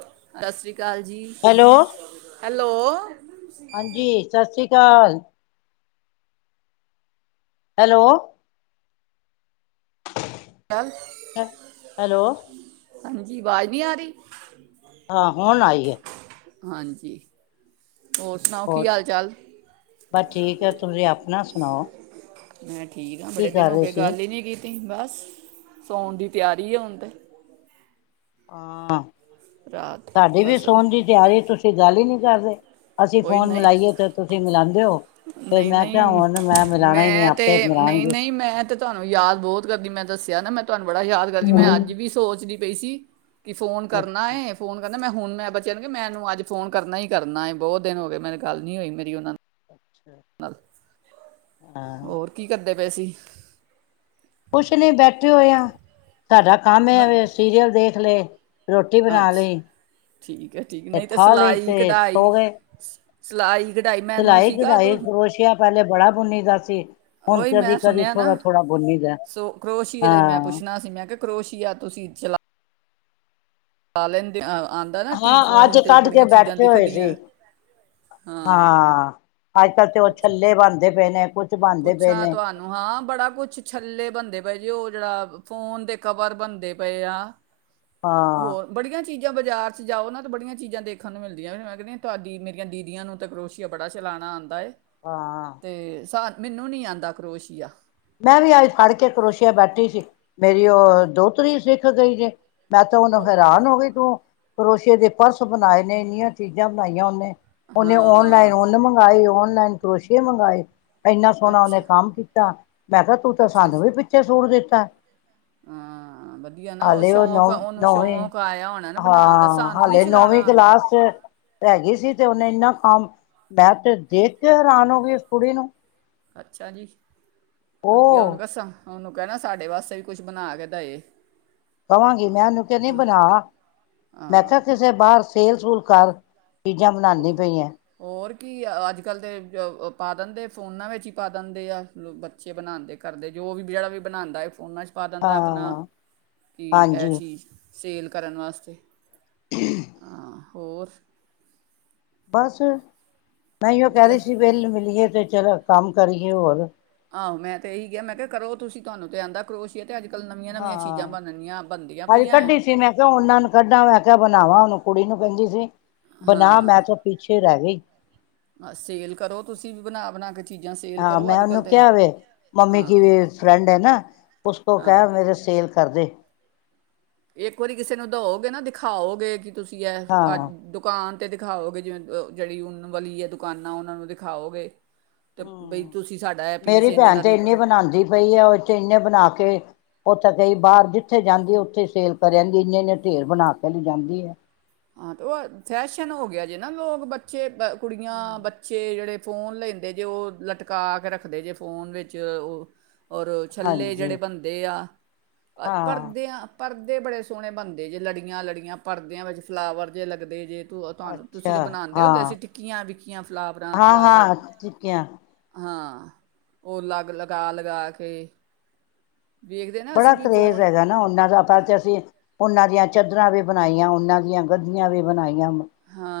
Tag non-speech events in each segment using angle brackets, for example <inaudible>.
ਦਸਰੀ ਸਤਿ ਸ਼੍ਰੀ ਆਕਾਲ ਜੀ ਹੈਲੋ ਹੈਲੋ ਹਾਂਜੀ ਸਤਿ ਸ੍ਰੀ ਅਕਾਲ ਚਾਲ ਹੈਲੋ ਚੱਲ ਹੈਲੋ ਹਾਂਜੀ ਆਵਾਜ਼ ਨੀ ਆ ਰਹੀ ਆਹ ਹੁਣ ਆਈ ਹੈ ਹਾਂਜੀ ਸੁਣਾਓ ਹੋਰ ਕੀ ਹਾਲ ਚਾਲ ਬਸ ਠੀਕ ਆ ਤੁਸੀਂ ਆਪਣਾ ਸੁਣਾਓ <unintelligible> ਠੀਕ ਆ ਕੀ ਬੜੇ ਦਿਨ ਕਰ ਹੋ ਰਹੇ ਗਏ ਸੀ ਗੱਲ ਹੀ ਨੀ ਕੀਤੀ ਬਸ ਸਾਣ ਦੀ ਤਿਆਰੀ ਹ ਤੇ ਹਾਂ ਰਾਤ ਸਾਡੀ ਵੀ ਬਸ ਸੋਣ ਦੀ ਤਿਆਰੀ ਤੁਸੀਂ ਤੇ ਗੱਲ ਨਹੀਂ ਕਰਦੇ ਅਸੀਂ ਕੋਈ ਫੋਨ ਨਹੀਂ ਮਿਲਾਈਏ ਤੇ ਤੁਸੀਂ ਮਿਲਾਉਂਦੇ ਹੋ ਫਿਰ ਨਹੀਂ ਮੈਂ ਨਹੀਂ ਕਿਹਾ ਹੁਣ ਮੈਂ ਮਿਲਾਉਣਾ ਹੀ ਨਹੀਂ ਮੈਂ ਆਪੇ ਤੇ ਨਹੀਂ ਮਿਲਾਉਣਗੇ ਨਹੀਂ ਮੈਂ ਤੇ ਤੁਹਾਨੂੰ ਯਾਦ ਬਹੁਤ ਕਰਦੀ ਮੈਂ ਦੱਸਿਆ ਨਾ ਮੈਂ ਤੁਹਾਨੂੰ ਬੜਾ ਯਾਦ ਕਰਦੀ ਮੈਂ ਅੱਜ ਵੀ ਸੋਚਦੀ ਬਈ ਸੀ ਕਿ ਫੋਨ ਕਰਨਾ ਅੱਛਾ ਅੱਛਾ ਫੋਨ ਕਰਨਾ ਮੈਂ ਹੁਣ ਮੈਂ ਬੱਚਿਆਂ ਨੂੰ ਮੈਨੂੰ ਅੱਜ ਫੋਨਨਾ ਹੀ ਕਰਨਾ ਏ ਬਹੁਤ ਦਿਨ ਹੋ ਗਏ ਮੇਰੀ ਗੱਲ ਨੀ ਹੋਈ ਮੇਰੀ ਉਹਨਾਂ ਦੀ ਨਾਲ ਹਾਂ ਹੋਰ ਕੀ ਕਰਦੇ ਦੇ ਪਏ ਸੀ ਕੁਛ ਨੇ ਬੈਠੇ ਹੋਏ ਆ ਤੁਹਾਡਾ ਕੰਮ ਮੈਂ ਇਹਵੇ ਸੀਰੀਅਲ ਦੇਖ ਲਏ ਰੋਟੀ ਬਣਾ ਅੱਛਾ ਲਈ ਠੀਕ ਹੈ ਠੀਕ ਤੇ ਨਹੀਂ ਤਾਂ ਖਾ ਲਈ ਸਿਲਾਈ ਤੇ ਕਢਾਈ ਸੋ ਗਏ ਸਲਾਈ ਸਿਲਾਈ ਕਢਾਈ ਕਰੋਸ਼ਆ ਪਹਿਲੇ ਬੜਾ ਬੁਨੀ ਦਾ ਸੀ ਹੁਣ ਉਹੀ ਕਦੀ ਮੈਂ ਕਦੀ ਸੁਣਿਆ ਥੋੜ੍ਹਾ ਨਾ ਥੋੜਾ ਬੁਨੀਦਾ ਸੋ ਕਰੋਸ਼ੀਏ ਦਾ ਹੀ ਮੈਂ ਹਾਂ ਪੁੱਛਣਾ ਸੀ ਮੈਂ ਕਿਹਾ ਕਰੋਸ਼ੀਆ ਪਾ ਲੈਂਦੀ ਆਹ ਹਾਂ, ਅੱਜ ਕੱਢ ਕੇ ਬੈਠੇ ਹੋਏ ਦਿਖਦੀਆਂ ਸੀ, ਹਾਂ। ਅੱਜ-ਕੱਲ੍ਹ ਤੇ ਉਹ ਪੁੱਛ ਛੱਲੇ ਬਨਦੇ ਪਏ ਨੇ। ਕੁਛ ਬਣਦੇ ਪਏ ਪੁੱਛਾਂ ਨੇ ਤੁਹਾਨੂੰ ਹਾਂ, ਬੜਾ ਕੁੱਛ ਛੱਲੇ ਬੰਦੇ ਪਏ ਜੇ ਉਹ ਜਿਹੜਾ ਫੋਨ ਦੇ ਕਵਰ ਬਨਦੇ ਪਏ ਆ। ਹਾਂ ਹੋਰ ਬੜੀਆਂ ਚੀ ਜਾਂ ਬਾਜ਼ਾਰ ਚ ਜਾਓ ਨਾ ਤਾਂ ਬੜੀਆਂ ਚੀਜ਼ਾਂ ਦੇਖਣ ਨੂੰ ਮਿਲਦੀਆਂ ਵੀ ਮੈਂ ਕਹਿੰਦੀ ਆਂ ਤੁਹਾਡੀ ਮੇਰੀਆਂ ਦੀਦੀਆਂ ਨੂੰ ਤੇ ਕਰੋਸ਼ੀਆ ਬੜਾ ਚਲਾਣਾ ਆਂਦਾ ਏ। ਹਾਂ ਤੇ ਸਾ ਮੈਨੂੰ ਨੀ ਆਂਦਾ ਕਰੋਸ਼ੀਆ। ਮੈਂ ਵੀ ਅੱਜ ਫੜ ਕੇ ਕਰੋਸ਼ੀਆ ਬੈਠੀ ਸੀ। ਮੇਰੀ ਅ- ਉਹ ਦੋਤਰੀ ਸੀ <unintelligible> ਗਈ ਜੇ ਮੈਂ ਤਾਂ ਉਹਨੂੰ ਉਹ ਹੈਰਾਨ ਹੋ ਗਈ ਤੂੰ ਕਰੋਸ਼ੀਏ ਦੇ ਪਰਸ ਬਨਾਏ ਨੇ, ਇੰਨੀਆਂ ਚੀਜ਼ਾਂ ਬਨਾਈਆਂ ਉਹਨੇ। ਉਹਨੇ ਹਾਂ ਓਨਲਾਈਨ ਉਹਨੇ ਮੰਗਵਾਏ ਓਨ ਲਾਈਨ ਕਰੋਸ਼ੀਏ ਮੰਗਾਏ। ਇੰਨਾ ਸੋਹਨਾ ਅੱਛਾ ਉਹਨੇ ਕੰਮ ਕੀਤਾ। ਮੈਂ ਕਿਹਾ ਤੂੰ ਤੇ ਅੱਛਾ ਸਾਨੂੰ ਅੱਛਾ। ਵੀ ਪਿੱਛੇ ਸੁਣ ਦਿੱ- ਤਾ। ਹਾਂ ਵਧੀਆ ਨਾ ਹਾਲੇ ਉਹ ਸ਼ੌਂਕ ਨੌ ਉਹਨੂੰ ਨੌਵੀਂ, ਸ਼ੌਂਕ ਆਇਆ ਹੋਣਾ ਨਾ ਬਣਾਉਣ ਦਾ ਹਾਂ ਸਾਨੂੰ ਨਹੀਂ ਹਾਲੇ ਚਲਾਣਾ ਨੌਵੀਂ ਆਂਦਾ ਕਲਾਸ ਚ ਹੈਗੀ ਸੀ ਤੇ ਇੰਨਾ ਕੰਮ ਮੈਂ ਤੇ ਦੇਖ ਕੇ ਹੈਰਾਨ ਹੋ ਗਈ ਉਸ ਕੁੜੀ ਨੂੰ। ਅੱਛਾ ਜੀ। ਵਧੀਆ ਉਹ ਉਹਨੂੰ ਕਹ ਸਾ ਉਹਨੂੰ ਕਹਿਨਾ ਸਾਡੇ ਵਾਸਤੇ ਵੀ ਕੁਛ ਬਨਾ ਕੇ ਦਏ। ਕਵਾਂਗੀ ਮੈਂ ਉਹਨੂੰ ਕਹਨੀ ਬਨਾ। ਹਾਂ ਮੈਂ ਕਿਹਾ ਕਿਸੇ ਬਾਹਰ ਸੇਲ ਸੁਲ ਕਰ। ਚੀਜ਼ਾਂ ਬਨਾਨੀ ਉਹ- ਪਈ ਏ। ਹੋਰ ਕੀ ਅੱਜ-ਕੱਲ੍ਹ ਦੇ ਪਾ ਦਿੰਦੇ ਫੋਨਾਂ ਵਿੱਚ ਹੀ ਪਾ ਦਿੰਦੇ ਆ, ਬੱਚੇ ਬਨਾਂਦੇ ਕਰਦੇ ਜੋ ਵੀ ਜਿਹੜਾ ਵੀ ਬਨਾਂਦਾ ਫੋਨਾ ਚ ਉ ਪਾ ਦਿੰਦਾ ਆਪਨਾ ਹਾਂ ਕਿ ਇਹ ਹਾਂਜੀ ਚੀਜ਼ ਸੇਲ ਕਰਨ ਵਾਸਤੇ ਹਾਂ। ਹੋਰ। ਬਸ। ਮੈਂ ਏਹੀਓ ਕਹਿ ਵਧੀਆ ਰਹੀ ਸੀ, ਵੇਲ ਮਿਲੀਏ ਤੇ ਚਲੋ ਕੰਮ ਕਰੀਏ ਹੋਰ ਆਹੋ ਮੈਂ ਤੇ ਇਹੀ ਕਿਆ, ਮੈਂ ਕਿਹਾ ਕਰੋ ਤੁਸੀਂ ਤੁਹਾਨੂੰ ਤੇ ਆਂਦਾ ਕਰੋਸ਼ੀਆ। ਅਤੇ ਅੱਜ ਕੱਲ੍ਹ ਨਵੀਆਂ ਨਵੀਆਂ ਚੀਜ਼ਾਂ ਹਾਂ, ਬਣਨੀਆਂ ਬਣਦੀਆਂ ਆਜ ਪਈਆਂ ਹੈ ਕੱਢੀ ਸੀ ਮੈਂ ਕਿਹਾ ਉਹਨਾਂ ਨੂੰ ਕੱਢਾ ਮੈਂ ਕਿਹਾ ਬਣਾਵਾਂ ਉਹਨੂੰ ਕੁੜੀ ਨੂੰ ਕੇਦੀ ਸੀ। ਬਣਾ, ਮੈਂ ਤਾਂ ਪਿੱਛੇ ਰਹਿ ਗਈ। ਆ ਸੇਲ ਕਰੋ ਤੁਸੀਂ ਵੀ ਬਣਾ, ਬਣਾ ਕੇ ਚੀਜ਼ਾਂ ਸੇਲ ਹਾਂ ਕਰੋ ਮੈਂ ਅੱਜ ਕੱਲ੍ਹ ਉਹਨੂੰ ਤਾਂ ਕਿਹਾ ਵੇ ਮੰਮੀ ਕੀ ਹਾਂ ਵੀ ਫਰੈਂਡ ਹੈ ਨਾ ਉਸ ਤੋਂ ਕ ਹਾਂ ਮੇਰੇ ਸੇਲ ਕਰਦੇ। ਇੱਕ ਵਾਰੀ ਕਿਸੇ ਨੂੰ ਦਓਗੇ ਨਾ ਦਿਖਾਓਗੇ ਕਿ ਤੁਸੀਂ ਇਹ ਅੱਜ ਹਾਂ ਦੁਕਾਨ ਅਤੇ ਦਿਖਾਓਗੇ ਜਿਵੇਂ ਜਿਹੜੀ ਉਨ ਵਾਲੀ ਹੈ, ਦੁਕਾਨਾਂ ਉਹਨਾਂ ਨੂੰ ਦਿਖਾਓਗੇ। ਤੇ ਬਈ ਹਮ, ਤੁਸੀਂ ਸਾਡਾ ਇਹ ਪੀਸ ਮੇਰੀ ਇੰਨੇ ਭੈਣ ਦਾ ਤੇ ਨਿਕ ਇਨੇ ਬਣਾਉਂਦੀ ਪਈ ਆ ਉਥੇ ਇਨੇ ਬਣਾ ਕੇ ਉੱਥੇ ਕਈ ਬਾਹਰ ਜਿੱਥੇ ਜਾਂਦੀ ਉੱਥੇ ਸੇਲ ਕਰ ਆਦੀ ਇੰਨੇ, ਇੰਨੇ ਢੇਰ ਬਣਾ ਕੇ ਲਈ ਜਾਂਦੀ ਹੈ। ਹਾਂ ਤੇ ਉਹ ਫੈਸ਼ਨ ਹੋ ਗਿਆ‌ ਜੇ ਨਾ, ਲੋਕ ਬੱਚੇ ਕੁੜੀਆਂ ਬੱਚੇ ਜਿਹੜੇ ਫੋਨ ਲੈਂਦੇ ਜੇ ਉਹ ਲਟਕਾ ਕੇ ਰੱਖਦੇ ਜੇ ਫੋਨ ਵਿੱਚ ਉਹ ਔਰ ਛੱਲੇ ਹਾਂਜੀ ਜਿਹੜੇ ਬਣਦੇ ਆ ਹਾਂ ਭਰਦੇ ਆਾਂ ਪਰਦੇ ਬੜੇ ਸੋਹਣੇ ਬਣਦੇ ਜੇ ਲੜੀਆਂ ਲੜੀਆਂ ਪਰਦਿਆਂ ਵਿੱਚ ਫਲਾਵਰ ਜੇ ਲੱਗਦੇ ਜੇ ਤ ਤੁਹਾਨੂੰ ਤੁਸੀਂ ਅੱਛਾ ਤਾਂ ਬਣਾਉਂਦੇ ਹੁੰਦੇ ਹਾਂ ਅਸੀਂ ਟਿੱਕੀਆਂ ਵਿਕੀਆਂ ਫਲਾਵਰਾਂ ਹਾਂ ਫਲਾਵਰ ਹਾਂ ਟਿੱਕੀਆਂ ਹਾਂ। ਉਹ ਲਗ ਲਗਾ, ਲਗਾ ਕੇ ਵੇਖਦੇ ਨਾ ਅਸੀਂ ਬੜਾ ਵੀ ਕਰੇਜ਼ ਫੋਨ ਹੈਗਾ ਨਾ ਉਹਨਾਂ ਦਾ ਪਰ ਤੇ ਅਸੀਂ ਉਹਨਾਂ ਦੀਆਂ ਚਾਦਰਰਾਾਂ ਵੀ ਬਣਾਈਆਂ ਉਹਨਾਂ ਦੀਆਂ। ਗੱਦੀਆਂ ਵੀ ਬਣਾਈਆਂ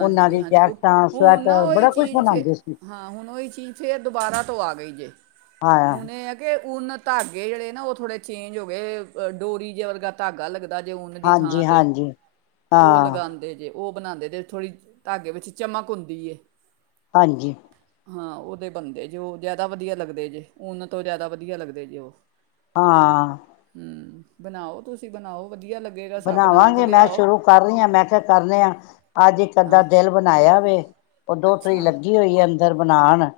ਉਹਨਾਂ ਦੀ ਉਹ ਜੈਕਟਾਂ ਹੁਣ ਨਾ ਸਵੈਟਰ ਉਹੀ ਬੜਾ ਕੁਛ ਚੀਜ਼ ਫੇ ਬਣਾਉਂਦੇ ਸੀ ਹਾਂ ਹੁਣ ਉਹੀ ਚੀਜ਼ ਫੇਰ ਦੁਬਾਰਾ ਤੋਂ ਆ ਗਈ ਜੇ ਹਾਂ ਹੁਣ ਇਹ ਹੈ ਕਿ ਉਹਨ ਤੁਹਾਡ ਜਿਹੜੇ ਨਾ ਉਹ ਥੋੜੇਜ ਹੋ ਗਏ ਡੋਰੀ ਜੇ ਵਰਗਾ ਧਾਗਾ ਲੱਗ ਦਾ ਜੇ ਦੀ ਥਾਂ ਹਾਂਜੀ ਤੇ ਹਾਂਜੀ -ਉਹ ਹਾਂ ਲਗਾਉਂਦੇ ਜੇ ਉਹ ਬਣਾਉਂਦੇ ਥੋੜ੍ਹੀ ਧਾਗੇ ਵਿੱਚ ਚਮਕ ਹੁੰਦੀ। ਹਾਂਜੀ। ਹਾਂ ਉਹਦੇ ਬਣਦੇ ਜੇ ਉਹ ਜ਼ਿਆਦਾ ਵਧੀਆ ਲੱਗਦੇ ਜੇ ਨ ਤੋਂ ਜ਼ਿਆਦਾ ਵਧੀਆ ਲੱਗਦੇ ਜੇ। ਹਾਂ ਹਮ ਬਣਾਓ ਤੁਸੀਂ ਬਣਾਓ ਵਧੀਆ ਲੱਗੇਗਾ ਸਾ ਬਣਾ ਕੇ ਬਣਾਵਾਂਗੇ ਮੈਂ ਲਿਆਓ ਸ਼ੁਰੂ ਕਰ ਰਹੀ ਹਾਂ ਮੈਂ ਕਿਹਾ ਕਰਨੇ ਆ ਅੱਜ ਇੱਕ ਹਾਂ ਅੱਧਾ ਦਿਲ ਬਣਾਇਆ ਵਵੇ ਉਹ ਦੋ ਤਰੀ ਅੱਛਾ ਲੱਗੀ ਹੋਈ ਹੈ ਅੰਦਰ ਬਣਾਉਣ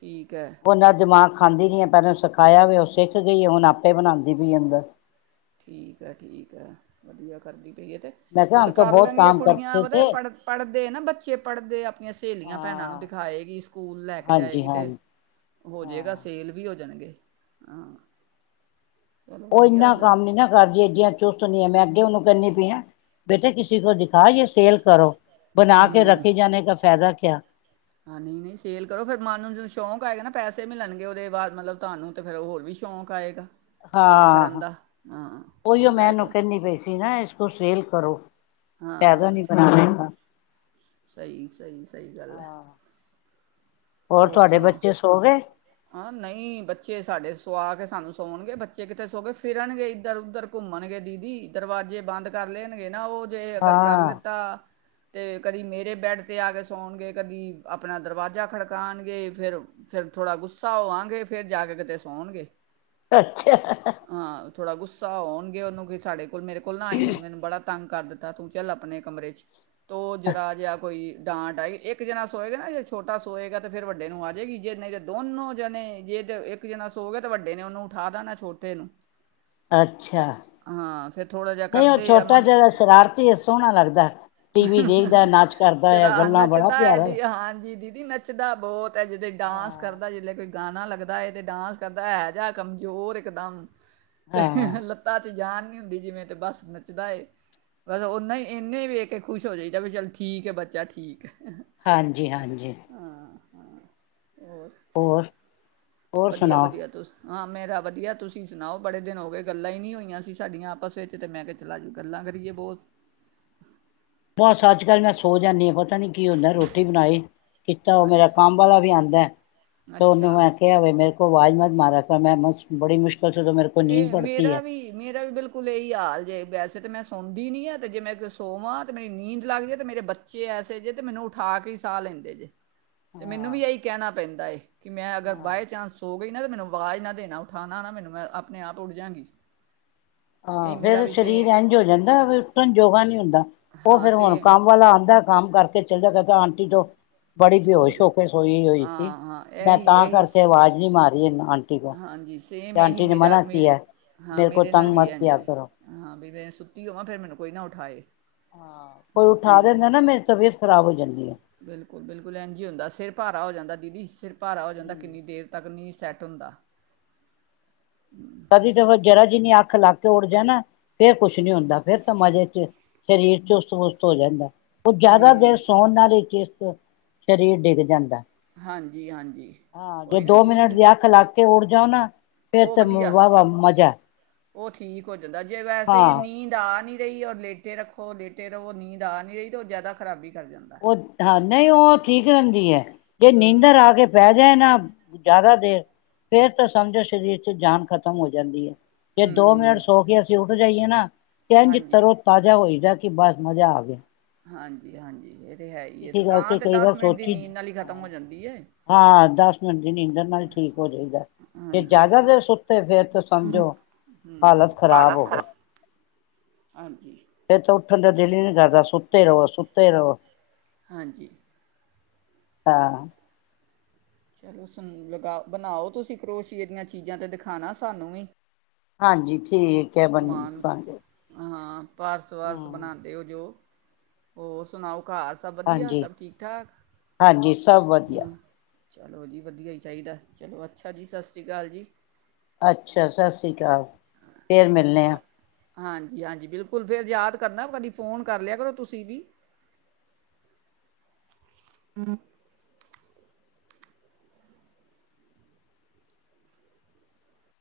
ਠੀਕ ਹੈ ਉਹਨਾਂ ਦਿਮਾਗ ਖਾਂਦੀ ਨੀ ਆ ਪਹਿਲਾਂ ਸਿਖਾਇਆ ਵੀ ਉਹ ਸਿੱਖ ਗਈ ਆ ਹੁਣ ਆਪੇ ਬਣਾਉਂਦੀ ਪਈ ਅੰਦਰ ਠੀਕ ਹੈ, ਠੀਕ ਹੈ ਵਧੀਆ ਕਰਦੀ ਪਏ ਤੇ ਮੈਂ ਉਹ ਕਿਹਾ ਤਾਂ ਹਮ ਕਰ ਬਹੁਤ ਲੈਂਦੀ ਆ ਕੰਮ ਕੁੜੀਆਂ ਕਰਤੇ ਉਹ ਥੇ ਪੜ੍ਹ ਪੜ੍ਹਦੇ ਨਾ ਬੱਚੇ ਪੜ੍ਹਦੇ ਆਪਣੀਆਂ ਸਹੇਲੀਆਂ ਭੈਣਾਂ ਨੂੰ ਹਾਂ ਦਿਖਾਏਗੀ ਸਕੂਲ ਲੈ ਕੇ ਹਾਂਜੀ ਜਾਏਗੀ ਤੇ ਹਾਂਜੀ ਹੋ ਜਾਏਗਾ ਹਾਂ ਸੇਲ ਵੀ ਹੋ <unintelligible> ਹਾਂ। ਚਲੋ ਉਹ ਵਧੀਆ ਇੰਨਾ ਕੰਮ ਨੀ ਨਾ ਕਰਦੀ ਇਏਡੀਆਂ ਚੁਸਤ ਨ ਹੈ ਮੈਂ ਅੱਗੇ ਉਹਨੂੰ ਕਹਿੰਦੀ ਪਈ ਹਾਂ ਬੇਟੇ ਕਿਸੇ ਕੋਲ ਦਿਖਾ ਯੇ ਸੇਲ ਕਰੋ ਬਣਾ ਕੇ ਰੱਖੇ ਜਾਣੇ ਕਾ ਫ਼ਾਇਦਾ ਕਿਆ ਹਾਂ ਨਹੀਂ ਨਹੀਂ ਸੇਲ ਕਰੋ ਫਿਰ ਮਨ ਨੂੰ ਜਦੋਂ ਸ਼ੌਂਕ ਆਏਗਾ ਨਾ ਪੈਸੇ ਮਿਲਣਗੇ ਉਹਦੇ ਬਾਅਦ ਮਤਲਬ ਤੁਹਾਨੂੰ ਤਾਂ ਫਿਰ ਹੋਰ ਵੀ ਸ਼ੌਂਕ ਆਏਗਾ। ਕੰਮ ਕਰਨ ਹਾਂ ਦਾ ਹਾਂ ਉਹੀਓ ਹੁੰਦਾ ਹੈ ਮੈਂਨੂੰ ਥੋੜ੍ਹਾ ਕਹਿੰਨੀ ਪਈ ਸੀ ਨਾ ਇਸ ਕੋਲ ਸੇਲ ਕਰੋ। ਕੈਦੋ ਹਾਂ ਨੀ ਠੀਕ ਬਣਾਣੇ ਸਹੀ, ਸਹੀ, ਸਹੀ। ਗੱਲ ਹੈ। ਹੋਰ ਤੁਹਾਡੇ ਸੁਣਾ ਬੱਚੇ ਸੋ ਗਏ ਹ ਨਹੀਂ ਬੱਚੇ ਸਾਡੇ ਸੁਆਗ ਕੇ ਸਾਨੂੰ ਸੌਣਗੇ ਬੱਚੇ ਕਿੱਥੇ ਸੋ ਗਏ ਫਿਰਨਗੇ ਇੱਧਰ ਉੱਧਰ ਘੁੰਮਣਗੇ ਦੀਦੀ ਦਰਵਾਜ਼ੇ ਬੰਦ ਕਰ ਲੈਣਗੇ ਨਾ ਉਹ ਜੇ ਅਗਰ ਕਰ ਹਾਂ ਲਿੱਤਾ। ਤੇ ਕਦੀ ਮੇਰੇ ਬੈਡ ਤੇ ਆ ਕੇ ਸੌਣਗੇ ਕਦੀ ਆਪਣਾ ਦਰਵਾਜ਼ਾ ਖੜ ਕਾਣਗੇ ਫੇਰ ਫਿਰ ਥੋੜਾ ਗੁੱਸਾ ਹੋਆਾਂਗੇ ਫੇਰ ਜਾ ਕੇ ਕਿਤੇ ਸੌਣਗੇ। ਅੱਛਾ। ਥੋੜ੍ਹਾ ਗੁੱਸਾ ਹੋਣਗੇ ਉਹਨੂੰ ਕਿ ਸਾਡੇ ਕੋਲ ਮੇਰੇ ਕੋਲ ਨਾ ਆਈ ਹੁਣ ਮੈਨੁੰ ਬੜਾ ਤੰਗ ਕਰ ਦਿੱਤਾ ਤੂੰ ਚੱਲ ਆਪਣੇ ਕਮਰੇ ਚ। ਤੋ ਜਰਾ ਜਿਹਾ ਕੋਈ ਡਾਂਟ ਆਈ ਇੱਕ ਜਣਾ ਸੋਏਗਾ ਨਾ ਜੇ ਛੋਟਾ ਸੋਏਗਾ ਤੇ ਫਿਰ ਵੱਡੇ ਨੂੰ ਆ ਜੇਗੀ ਜੇ ਨਹੀਂ ਤੇ ਦੋਨੋ ਜਣੇ ਜੇ ਤੇ ਇੱਕ ਜਣਾ ਸੋ ਗਿਆ ਤੇ ਵੱਡੇ ਨੇ ਉਹਨੂੰ ਉਠਾ ਦੇਣਾ ਛੋਟੇ ਨੂੰ। ਅੱਛਾ, ਹਾਂ ਫਿਰ ਥੋੜਾ ਜਿਹਾ ਨਹੀਂ ਉਹ ਕਰਦੇ ਆ ਛੋਟਾ ਮੰ ਜਿਹੜਾ ਸ਼ਰਾਰਤੀ ਹੈ ਸੋਹਣਾ ਲੱਗਦਾ ਐ ਟੀ ਵੀ ਦੇਖਦਾ ਨਾਚ ਕਰਦਾ ਆ ਗੱਲਾਂ ਬੜਾ ਪਿਆਰਾ। <unintelligible> ਸਿਧਾ ਬਹੁਤ ਜਦ ਹਾਂ ਡਾਂਸ ਕਰਦਾ ਜਿਲੇ ਕੋਈ ਗਾਣਾ ਲੱਗਦਾ ਏ ਤੇ ਡਾਂਸ ਕਰਦਾ ਹੈ ਜਿਹਾ ਕਮਜ਼ੋਰ ਇਕਦਮ। ਤੇ ਹਾਂ ਲੱਤਾਂ ਚ ਜਾਣ ਹੁੰਦੀ ਜਿਵੇਂ ਤੇ ਬਸ ਨੱਚਦਾ ਏ। ਬਸ ਓਨਾ ਹੀ ਇਨੇ ਵੇਖ ਕੇ ਖੁਸ਼ ਹੋ ਜਾਈਦਾ ਵੀ ਚੱਲ ਠੀਕ ਹੈ ਬੱਚਾ ਠੀਕ। ਹਾਂਜੀ ਹਾਂਜੀ। ਹੋਰ। ਹੋਰ ਸੁਣਾਓ ਵਧੀਆ-ਵਧੀਆ ਤੁਸ ਹਾਂ, ਮੇਰਾ ਵਧੀਆ ਤੁਸੀਂ ਸੁਣਾਓ ਬੜੇ ਦਿਨ ਹੋ ਗਏ ਗੱਲਾਂ ਹੀ ਨਹੀਂ ਹੋਈਆਂ ਸੀ ਸਾਡੀਆਂ ਆਪਸ ਵਿੱਚ ਅਤੇ ਮੈਂ ਕਿਹਾ ਚਲ ਅਜ ਗੱਲਾਂ ਕਰੀਏ ਬਹੁਤ। ਬਸ ਅੱਜ ਕੱਲ੍ਹ ਮੈਂ ਸੋ ਜਾਂਨੀ ਹਾ ਬ ਪਤਾ ਨੀ ਕੀ ਹੁੰਦਾ ਰੋਟੀ ਬਣਾਈ ਕੀਤਾ ਉਹ ਮੇਰਾ ਕੰਮ ਅੱਛਾ ਵਾਲਾ ਵੀ ਆਉਂਦਾ ਐ ਤੇ ਉਹਨੂੰ ਅੱਛਾ ਮੈਂ ਕਿਹਾ ਵੇ ਮੇ ਵਾਜ਼ ਮਤ ਮਾਰਾ ਕਰ ਮੈਂ ਮ ਬੜੀ ਮੁਸ਼ ਇਹ ਮੇਰਾ ਵੀ ਮੇਰਾ ਵੀ ਬਿਲਕੁਲ ਏਹੀ ਹਾਲ ਜੇ ਵੈਸੇ ਤੇ ਮੈਂ ਸ ਸੌਦੀ ਨੀ ਹੈ ਤੇ ਜੇ ਮੈਂ ਕੋਈ ਸੋਵਾਂ ਤੇ ਮੇਰੀ ਨੀਂਦ ਲੱਗਦੀ ਹੈ ਤੇ ਮੇਰੇ ਬੱਚੇ ਐਸੇ ਜੇ ਤੇ ਮੈਨੂੰ ਉਠਾ ਕੇ ਈ ਸਾਹ ਲੈਂਦੇ ਜੇ। ਤੇ ਮੈਨੂੰ ਹਾਂ ਵੀ ਇਹੀ ਕਹਿਣਾ ਪੈਂਦਾ ਏ। ਕਿ ਮੈਂ ਅਗਰ ਹਾਂ ਬਾਏ ਚਾਂਸ ਸੋ ਗਈ ਨਾ ਤਾਂ ਮੈਨੂੰ ਆਵਾਜ਼ ਨਾ ਦੇਣਾ ਉਠਾਉਣਾ ਨਾ ਮੈਨੂੰ ਮੈਂ ਆਪ ਆਪਣੇ ਆਪ ਉਠ ਜਾਂਗੀ। ਆਹ ਇਹੀ ਮੇਰਾ ਫੇਰ ਵੀ ਸ਼ਰੀਰ ਸੇਮ ਇੰਝ ਹੋ ਜਾਂਦਾ ਉਠਣ ਯੋਗਾ ਨਹੀ ਹੁੰਦਾ ਉਹ ਹਾਂ ਫੇਰ ਹੁਣ ਸੇਮ ਕੰਮ ਵਾਲਾ ਆਉਂਦਾ ਕੰਮ ਕਰਕੇ ਚੱਲਿਆ ਕਰਤਾ ਆਂਟੀ ਤੋਂ ਬੜੀ ਸੋ ਬੇਹੋਸ਼ ਦੇ ਹੋ ਕੇ ਸੋਈ ਹੋਈ ਥੀ ਹਾਂ ਹਾਂ ਮੈਂ ਇਹੀ ਤਾਂ ਇਹੀ ਸ- ਕਰਕੇ ਅਵਾਜ਼ ਨਹੀਂ ਮਾਰ <unintelligible> ਨਾਲ ਹਾਂਜੀ। ਸੇਮ ਇਹ ਹੀ ਮੇਰਾ ਮੇਰੇ ਕੀਆ। ਹਾਂ ਕੋ ਮੇਰੇ ਨਾਲ ਤੰਗ ਵੀ ਮਤ ਇੰਜ ਹਾਂ। ਮੈਂ ਸੁੱਤੀ ਹੋਵਾਂ, ਫਿਰ ਮੈਨੂੰ ਕੋਈ ਨਾ ਉਠਾਏ। ਹਾਂ ਕੋਈ ਉਠਾ ਹੂੰ, ਦਿੰਦਾ ਨਾ ਮੇਰੀ ਤਬੀਅਤ ਖ਼ਰਾਬ ਹੋ ਜਾਂਦੀ ਹੈ। ਬਿਲਕੁਲ-ਬਿਲਕੁਲ, ਐਂਜ ਹੀ ਹੁੰਦਾ। ਸਿਰ ਭਾਰੀ ਹੋ ਜਾਂਦਾ। ਦੀਦੀ ਸਿਰ ਭਾਰਾ ਵਜੇ ਤਕ, ਕਿੰਨੀ ਦੇਰ ਤੱਕ। ਨਹੀਂ ਸੈਟ ਹੁੰਦਾ। ਕਦੀ ਤਾਂ ਮੈ ਜਰਾ ਜਿੰਨੀ ਅੱਖ ਲੱਗ ਕੇ ਉੱਠ ਜਾਏ ਨਾ, ਫੇਰ ਕੁਛ ਨੀ ਹੁੰਦਾ। ਫਿਰ ਤਾਂ ਮਜ਼ੇ ਚ ਸਰੀਰ ਚੁਸਤ ਪੁਸਤ ਹੋ ਜਾਂਦਾ। ਉਹ ਜ਼ਿਆਦਾ ਦੇਰ ਹੂੰ ਸੌਣ ਨਾਲੇ ਚ ਸਰੀਰ ਡਿੱਗ ਜਾਂਦਾ। ਹਾਂਜੀ-ਹਾਂਜੀ। ਹਾਂ, ਜੇ ਦੋ ਮਿੰਟ ਦੀ ਅੱਖ ਲਗ ਤੇ ਉਠ ਜਾਓ ਨਾ। ਫੇਰ ਉਹ ਤਾਂ ਵਧੀਆ ਵਾਹ-ਵਾਹ ਮਜ਼ਾ। ਉਹ ਠੀਕ ਹੋ ਦਾ ਜੇ ਵੈਸੇ ਹੀ ਹਾਂ ਨੀਂਦ ਆ ਨੀ ਏਹੀ ਔਰ ਲੇਟੇ ਰੱਖੋ ਲੇਟੇ ਰਹੋ। ਨੀਂਦ ਆ ਨਹੀਂ ਰਹੀ ਤੇ ਉਹ ਜ਼ਿਆਦਾ ਖਰਾਬੀ। ਕਰ ਜਾਂਦਾ। ਉਹ ਹਾਂ ਨਹੀਂ ਉਹ ਠੀਕ ਰਹਿੰਦੀ ਹੈ। ਜੇ ਨੀਂਦਰ ਹੂੰ ਆ ਕੇ ਪੈ ਜਾਏ ਨਾ ਜ਼ਿਆਦਾ ਦੇਰ ਫੇਰ ਤਾਂ ਸਮਝੋ ਸਰੀਰ ਚ ਜਾਨ ਖਤਮ ਹੋ ਜਾਂਦੀ ਹੈ। ਜੇ ਦੋ ਮਿੰਟ ਹੂੰ ਸੋ ਕੇ ਅਸੀਂ ਉਠ ਬਜਾਈਏ ਨਾ। ਕਹਿੰਝ ਹਾਂਜੀ ਤਰੋ ਤਾਜ਼ਾ ਹੋਏਦਾ। ਕਿ ਬਸ ਮਜ਼ਾ ਆ ਗਿਆ। ਹਾਂਜੀ, ਹਾਂਜੀ। ਇਹ ਤਾਂ ਹੈ ਹੀ ਇਸ ਹੈ ਕਰਕੇ ਥਕਾਨ ਤਾਂ ਕਈ ਵਾਰ ਦਸ ਮਿੰਟ ਦੀ ਸੋਚੀ। ਨੀਂਦ ਨਾਲ ਹੀ ਖਤਮ ਹੋ ਜਾਂਦੀ ਹੈ ਹਾਂ, ਦਸ ਮਿੰਟ ਦੀ ਨੀਂਦਰ ਨਾਲ ਹੀ ਠੀਕ ਹੋ ਜਾਈਦਾ। ਜੇ ਹਾਂਜੀ ਜ਼ਿਆਦਾ ਦੇਰ ਸੁੱਤੇ ਫਿਰ ਤਾਂ ਸਮਝੋ ਹਾਲਤ ਖਰਾਬ ਹੋਵੇ ਹਾਂਜੀ ਫਿਰ ਤਾਂ ਠੰਡ ਦੇਲੀ ਨੀ ਕਰਦਾ, ਸੁੱਤ ਰਹੋ। ਸੁੱਤ ਰਹੋ। ਹਾਂਜੀ। ਹਾਂ। ਚਲੋੂੰ ਲਗਾ ਬਣਾਓ ਤੁਸੀਂ ਕਰੋਸ਼ੀਏ ਦੀਆਂ ਚੀਜ਼ਾਂ ਤੇ ਦਿਖਾਉਣਾ ਸਾਨੂੰ ਵੀ। ਹਾਂਜੀ, ਠੀਕ। ਕਿਆ ਸਮਾਨ ਬਣਨਾ ਦ। ਹਾਂ ਪਾਰਸ ਵਾਰਸ ਬਣਾਉਂਦੇ ਹੋ ਜੋ ਹੋਰ ਸੁਣਾਓ। ਘਾਰ ਸਭ ਵਧੀਆ। ਹਾਂਜੀ ਸਭ ਠੀਕ ਠਾਕ। ਹਾਂਜੀ ਸਭ ਵਧੀਆ ਹਾਂ। ਚਲੋ ਜੀ ਵਧੀਆ ਹੀ ਚਾਹੀਦਾ ਚਲੋ ਅੱਛਾ ਜੀ ਸਤਿ ਸ਼੍ਰੀ ਅਕਾਲ ਜੀ। ਅੱਛਾ ਸਤਿ ਸ੍ਰੀ ਅਕਾਲ। ਫਿਰ ਸਤਿ ਮਿਲਣੇ ਸ਼੍ਰੀ ਆ ਅਕਾਲ ਹਾਂਜੀ- ਹਾਂਜੀ ਬਿਲਕੁਲ ਫਿਰ ਯਾਦ ਕਰਨਾ ਕਦੀ ਫੋਨ ਕਰ ਲਿਆ ਕਰੋ ਤੁਸੀਂ ਵੀ। ਅਤੇਤ <unintelligible>